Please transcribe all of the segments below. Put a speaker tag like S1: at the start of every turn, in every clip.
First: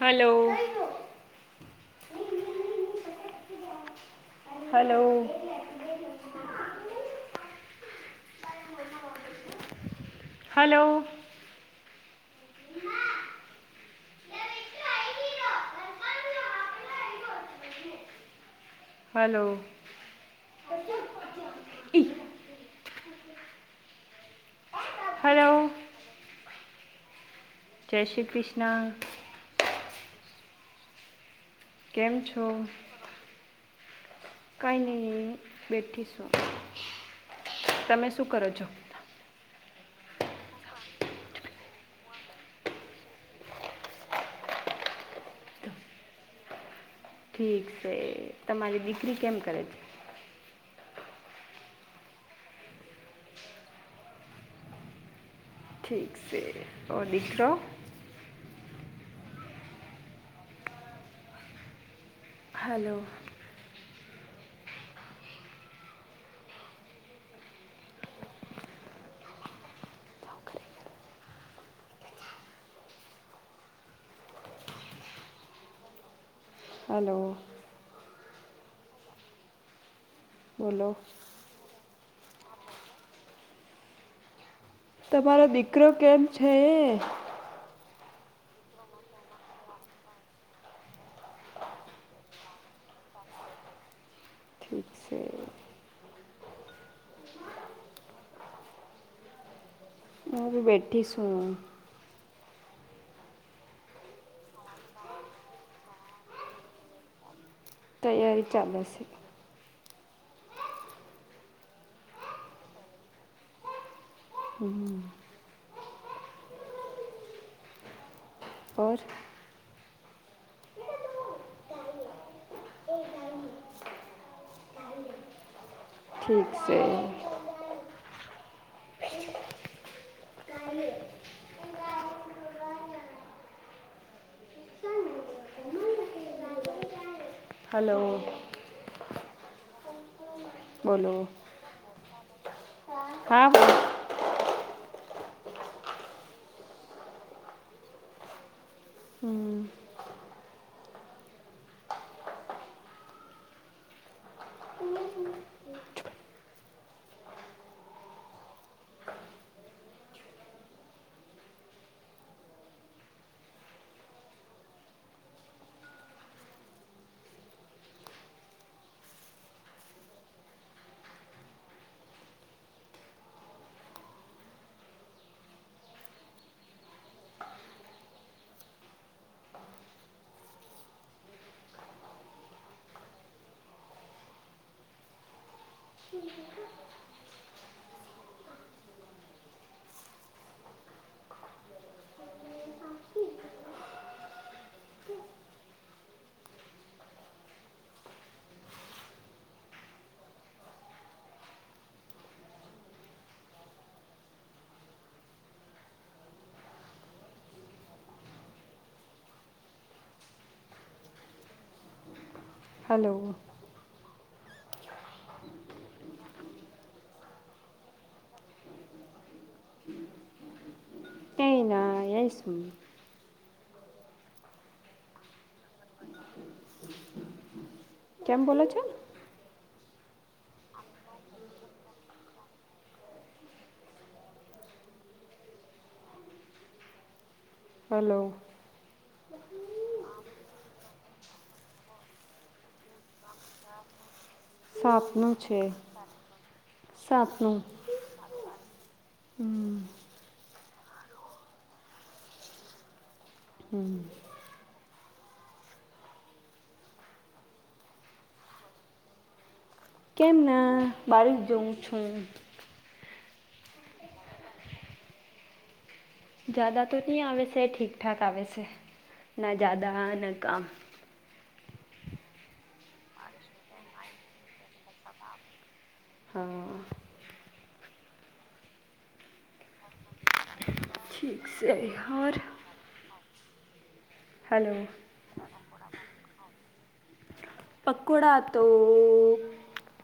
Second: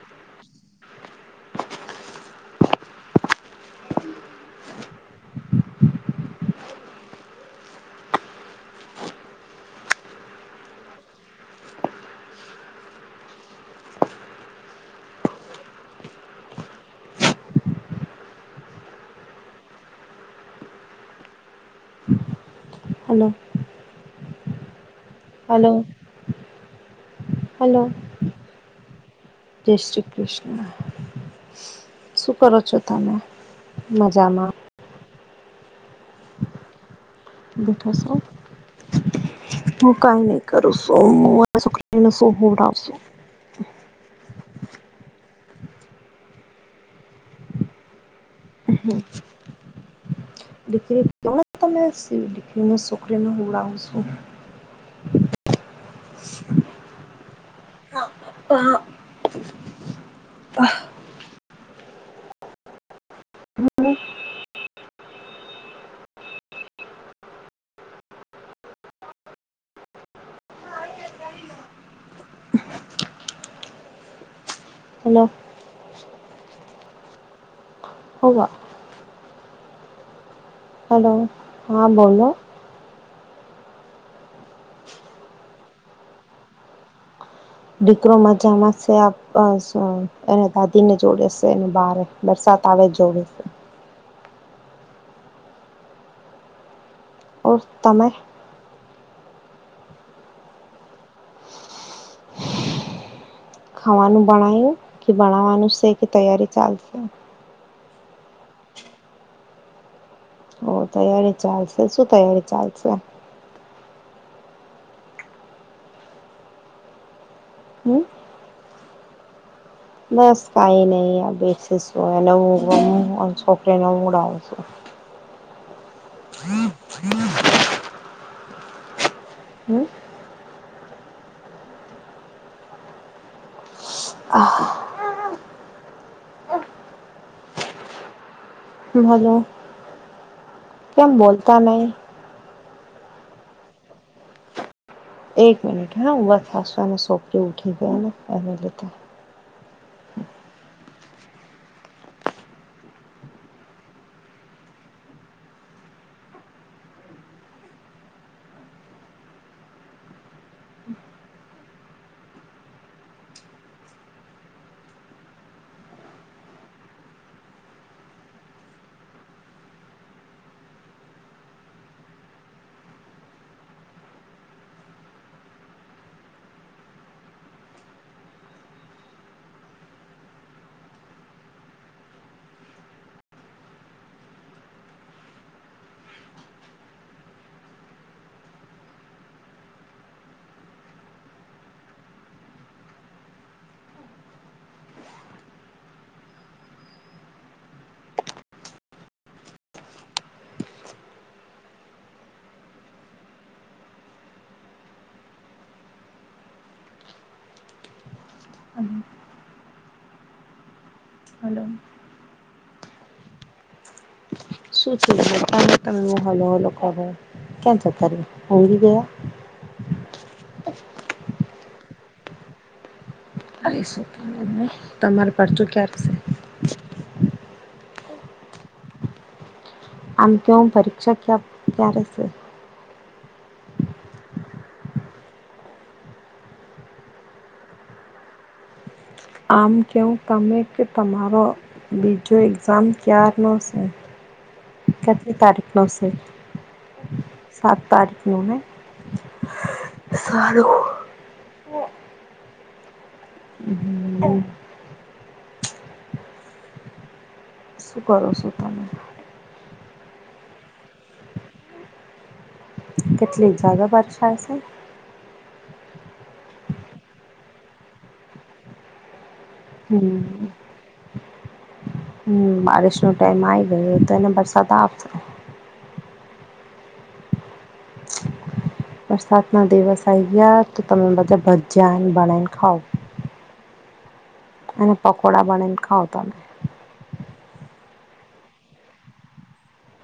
S1: Hello. Hello, hello, hello, ઈ
S2: hello,
S1: hello
S2: hello,
S1: જય શ્રી કૃષ્ણ.
S2: જય શ્રી કૃષ્ણ શું કરો છો, તમે મજામાં,
S1: કાય નહીં બેઠી શું.
S2: બુધો સવ,
S1: તમે કરો છો
S2: હું કઈ નહી કરું છું [inaudible] [unintelligible] ડાવ હુવડામ શું.
S1: ઠીક છે, તમારી દીકરી કેમ કરે છે.
S2: દીકરી કો તમે દીકરી છોકરીને હુઉડાવુ છું.
S1: ઠીક છે, ઓ દીકરો
S2: હા.
S1: હલો.
S2: હલો.
S1: હલો.
S2: હોવા.
S1: બોલો
S2: હાલો હા બોલો.
S1: તમારો દીકરો કેમ છે.
S2: દીકરો મજામાંશે અ પ‌ સહ એને દાદી ને જોડેશે એને બારે બરસાત આવે જોવે સે.
S1: ઠીક છે,
S2: ઓર તમે,
S1: હું બી બેઠી છું.
S2: ખાવાનું બણાયું કે, બણવાનું છે, કે તૈયારી ચાલશે.
S1: તૈયારી ચાલે છે.
S2: ઓ તૈયારી ચાલશે, શું તૈયારી ચાલશે,
S1: હું.
S2: હું.
S1: ઓર.
S2: બસ કાંઈ નહી બેસીશું એને હું, છોકરીને સુવડાવુ છું.
S1: ઠીક છે.
S2: હું. આહા.
S1: હલો.
S2: હલો. કેમ
S1: બોલો
S2: બોલતા નહી
S1: હા બોલો. [unintelligible]
S2: એક મિનિટ હા બસ હાસને સોપડી ઉઠી ગયા ને પમે લેતા.
S1: હમ
S2: હલો.
S1: હલો.
S2: શું છે, તમે હું હાલો હાલો કરો કરો ક્યાં જતા રહ્યા.
S1: કાયના. એશું.
S2: અસ તમારું પાચું ક્યારેંશે.
S1: કેમ બોલો છો.
S2: આમ કું પરીક્ષા ક્યા ક્યારેશે.
S1: હલો.
S2: આમ કહ તમે કે તમારો બીજો એક્ઝામ ક્યાર ન શું. કેટલી તારીખ ન છે
S1: સાતનું
S2: સાત. પરફ્યુને સારું.
S1: હમ
S2: હમ્મ. શું કરો છો તમે?
S1: કેમને બાળક જોઉં છું.
S2: કેટલી જદા બર્ષા છે.
S1: જદા તો નહી આવે છે ઠીકઠાક આવે છે ના જદા ના કામ.
S2: હમ્મ બારિશનો ટાઈમ આવી ગયો તો એને વરસાદ આવશે.
S1: હા.
S2: વરસાદ ના દિવસ આ ગયા તો તમે
S1: ઠીક
S2: બધા
S1: છે
S2: ભજ્યાને
S1: યાર
S2: બન્યને ખાવ.
S1: હલો.
S2: પકોોડા બાન ખાાવતામ.
S1: પકકોડા તો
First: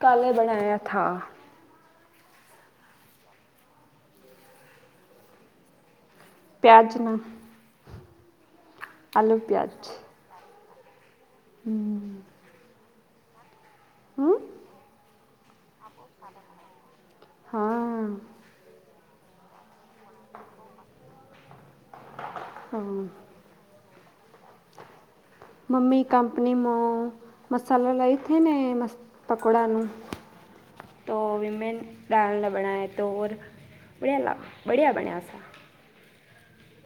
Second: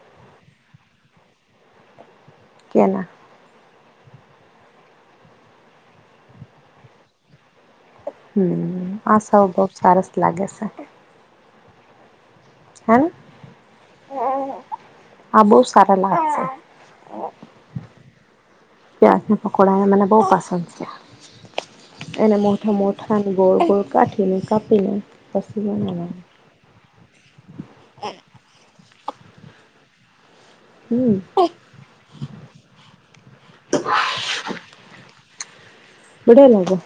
S1: કાલે બનાયા થા.
S2: ના.
S1: પ્યાજના.
S2: હમ્મ આ
S1: આલુ
S2: સૌ બહુ સરસ લાગે છે.
S1: હમ્મ.
S2: હ.
S1: હમ
S2: આ બહુ સારા લાગશે.
S1: હા
S2: પ્યાંજના પકોડા એ મને બહુ પસંદ છે. એને મોઠા
S1: હમ.
S2: મોથન ગોર ગોર કાઠીને કાપીને. પછી
S1: મમ્મી
S2: બનાવાનું
S1: કંપનીમાં મસાલો લઈ થ ને મસ્ પકોડાનું. તો
S2: હમ
S1: વિીમેન ડાલના બનાયા તોર બ લ બઢિયા બન્યાસા.
S2: બડે લાગો.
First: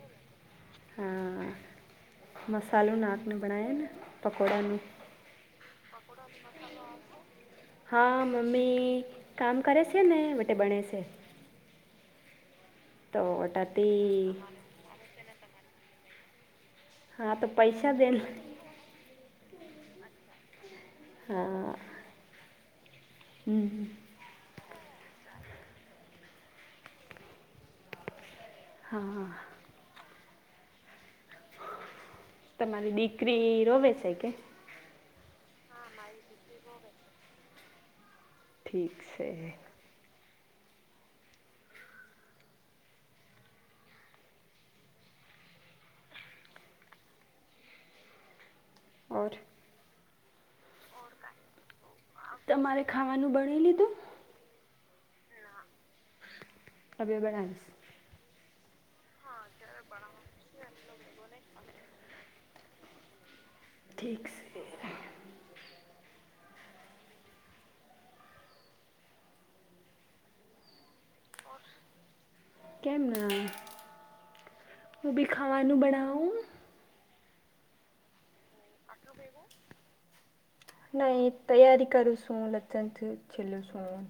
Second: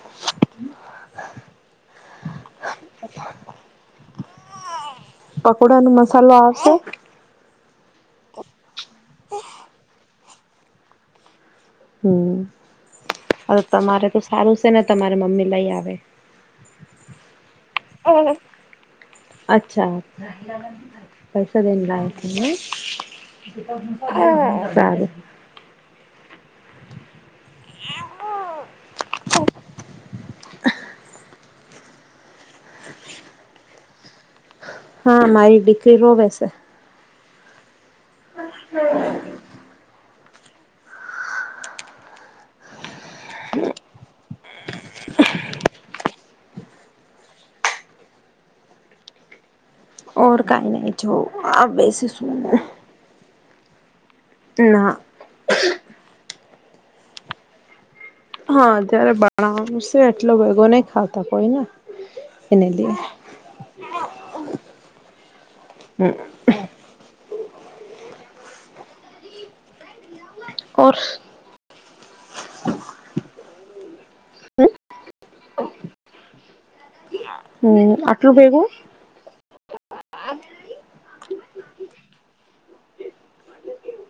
S1: મસાલુ નાકનું બનાયા પકૌડાનું.
S2: પકોડા ન મસાલો આવશે.
S1: હા મમ્મી કામ કરે છે ને વતે બણે છે.
S2: હમ
S1: તો
S2: હવે તમારે તો
S1: વટાતી
S2: સારું છે ને તમારે મમ્મી લઈ આવે.
S1: હા તો પૈસા દેને.
S2: અચ્છા. પૈસા
S1: હા
S2: દન છે
S1: હમ.
S2: સારું.
S1: હા હા. તમારી દીકરી રોવે છે કે?
S2: હા મારી દીકરી રોવે છે.
S1: ઠીક છે. ઓર.
S2: ઓર કાઈ નહીં છો આ બેસી છું.
S1: તમારે ખાવાનું બનાઇ લીધું.
S2: ના.
S1: અભિ બડાસ
S2: હા જ્યારે બણવાનું છે એટલો ભેગો નહીં ખાતા કોઈને એને લી
S1: ઠીક સે.
S2: હ. ઓર.
S1: કેમ ના. હું બી ખાવાનું બનાઉ?
S2: હમ આટલું બેગું
S1: [unintelligible] નહી તૈયારી કરું છું લત છેલું છું.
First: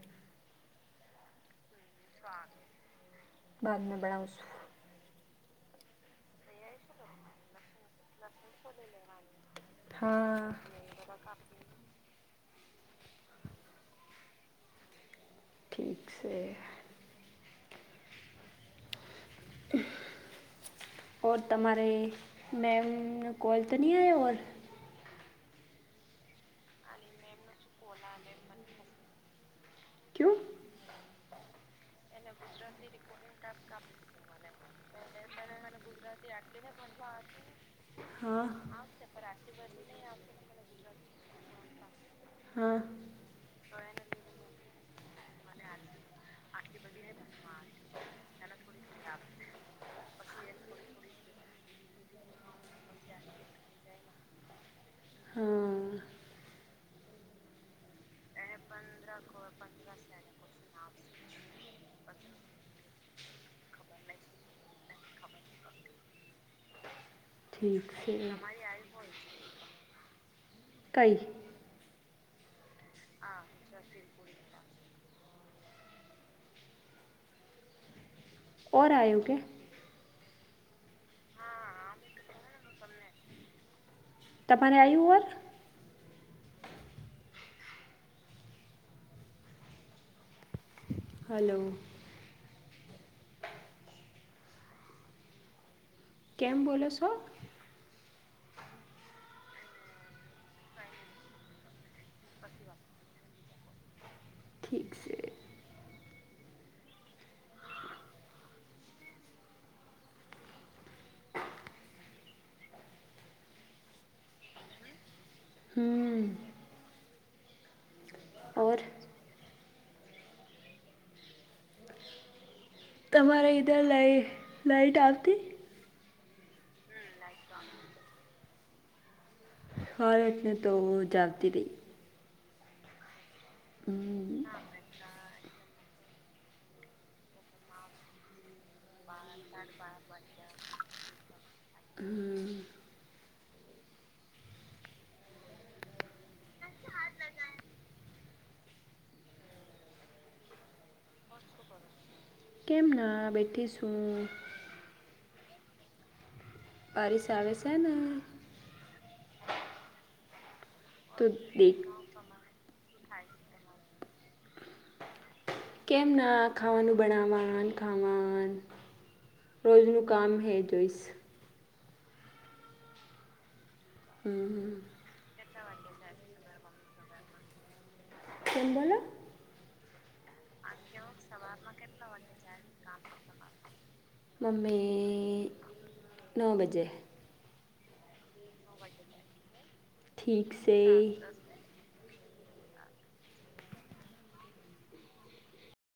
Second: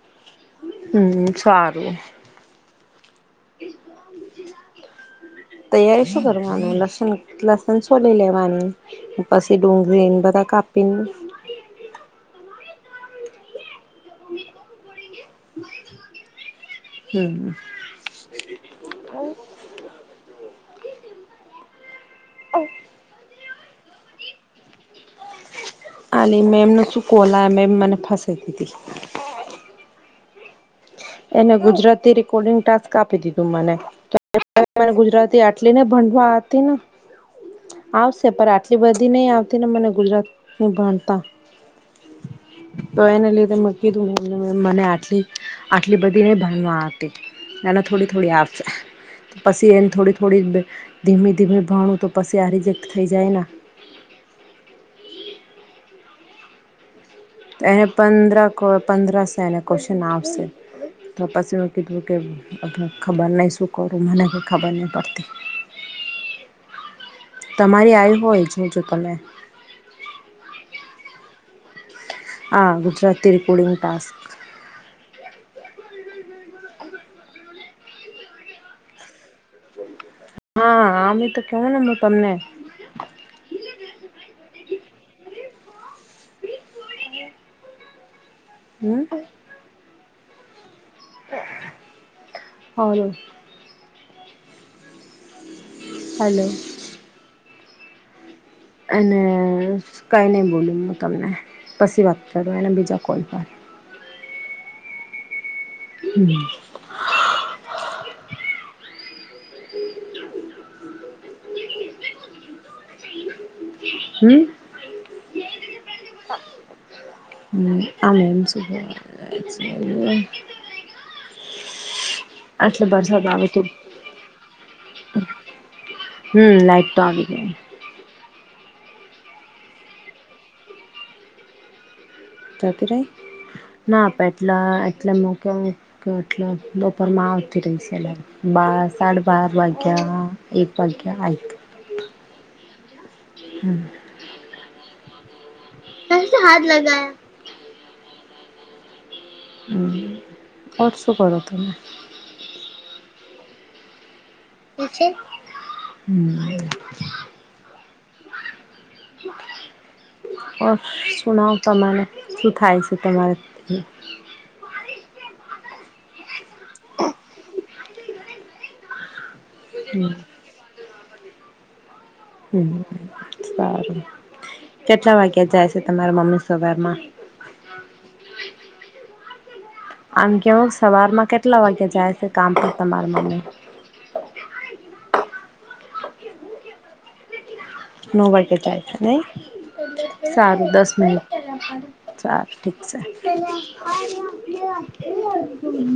S2: હમ્મ સારું.
S1: હા બાદ મે બડા
S2: તૈયારી શું કરવાનું લસણ લસણ છોલી લેવાની પછી ડુંગરીને બધા
S1: હા
S2: કાપીને
S1: ઠીક છે.
S2: હમ.
S1: [unintelligible] ઓર તમારે મેમ નો કોલ તો નહી આયા ઓર?
S2: અને અને મેમનું શું કોલા મેમ મને ફસાઈ દીધી
S1: કયું?
S2: એને ગુજરાતી રેકોર્ડિંગ ટાસ્ક આપી દીધું મને. ને ગુજરાતી આટલીને ભણવા હતી ને આવશે
S1: હા
S2: પણ આટલી બધી નહી આવતી ને મને ગુજરાતી ભણતા
S1: હા.
S2: તો એને લીધે મેં કીધું એમ મને આટલી આટલી બધી ને ભણવા હતી એને થોડી થોડી આવશે. પછી એને થોડી થોડી ધીમે ધીમે ભણું તો પછી આ રિજેક્ટ થઈ જાય ને.
S1: હમમ.
S2: તો એને પંદર પંદરસ એને ક્વેશ્ચન આવશે તો પછી મે કીધું કે ખબર નહી શું કરું મને ખબર નહી પડતી.
S1: ઠીક
S2: તમારી
S1: છે
S2: આવી હોય જોજો તમે.
S1: કઈ?
S2: આ ગુજરાતી રેકોર્ડીગ ટાસ્ક.
S1: ઓર આયોકે?
S2: હા આમ તો કેવું ને હું તમને
S1: [unintelligible] તમારે આયુ હો?
S2: હમ.
S1: Hello
S2: hello. હલો
S1: કેમ બોલો છો?
S2: અને કાંઈ નહીં બોલ્યું હું તમને પછી વાત કરું એના બીજા કોલ પર.
S1: ઠીક છે.
S2: હમ.
S1: [inaudible]
S2: હમ.
S1: હમમ.
S2: આમ એમ [unintelligible] આટલે વરસાદ આવે
S1: તમારે
S2: તો
S1: ઇધર લાઈ લાઈટ આવતી?
S2: હમ લાઈટ તો આવી ગઈ.
S1: હારે ત્યાં તો જાગતીતી.
S2: [unintelligible] ના આપે એટલા એટલે મકે એટલે બપોરમાં આવતી રહીશ એ બાર સાડા બાર વાગ્યા એક વાગ્યા આઇ
S1: હમ
S2: હમ કેસે હાથ લગાયા? હમમ ઓર શું કરો તમે?
S1: કેમ ના બેઠીસું.
S2: ઠીક છે. હમ [unintelligible]
S1: બારિશ આવે શે ને?
S2: ઔર
S1: તો
S2: સુનાવ
S1: દેખ
S2: તમને શું થાય છે તમારે?
S1: [inaudible] કેમ ના ખાવાનું બનાવાન ખાવાન? રોજનુ
S2: હમ
S1: કામ હે એ જોઈશ.
S2: હ સારું
S1: હમ્મ
S2: કેટલા વાગ્યા જાય છે તમારા મમ્મી સવારમાં?
S1: કોણ બોલો?
S2: આમ કેવુ સવારમાં કેટલા વાગ્યે જાય છે કામ પર તમારા મમ્મી?
S1: મમ્મી નવ બજે.
S2: નવ વાગે જાય છે નઈ
S1: ઠીક
S2: સારું
S1: છે
S2: દસ મિનિટ. ચાલ ઠીક છે.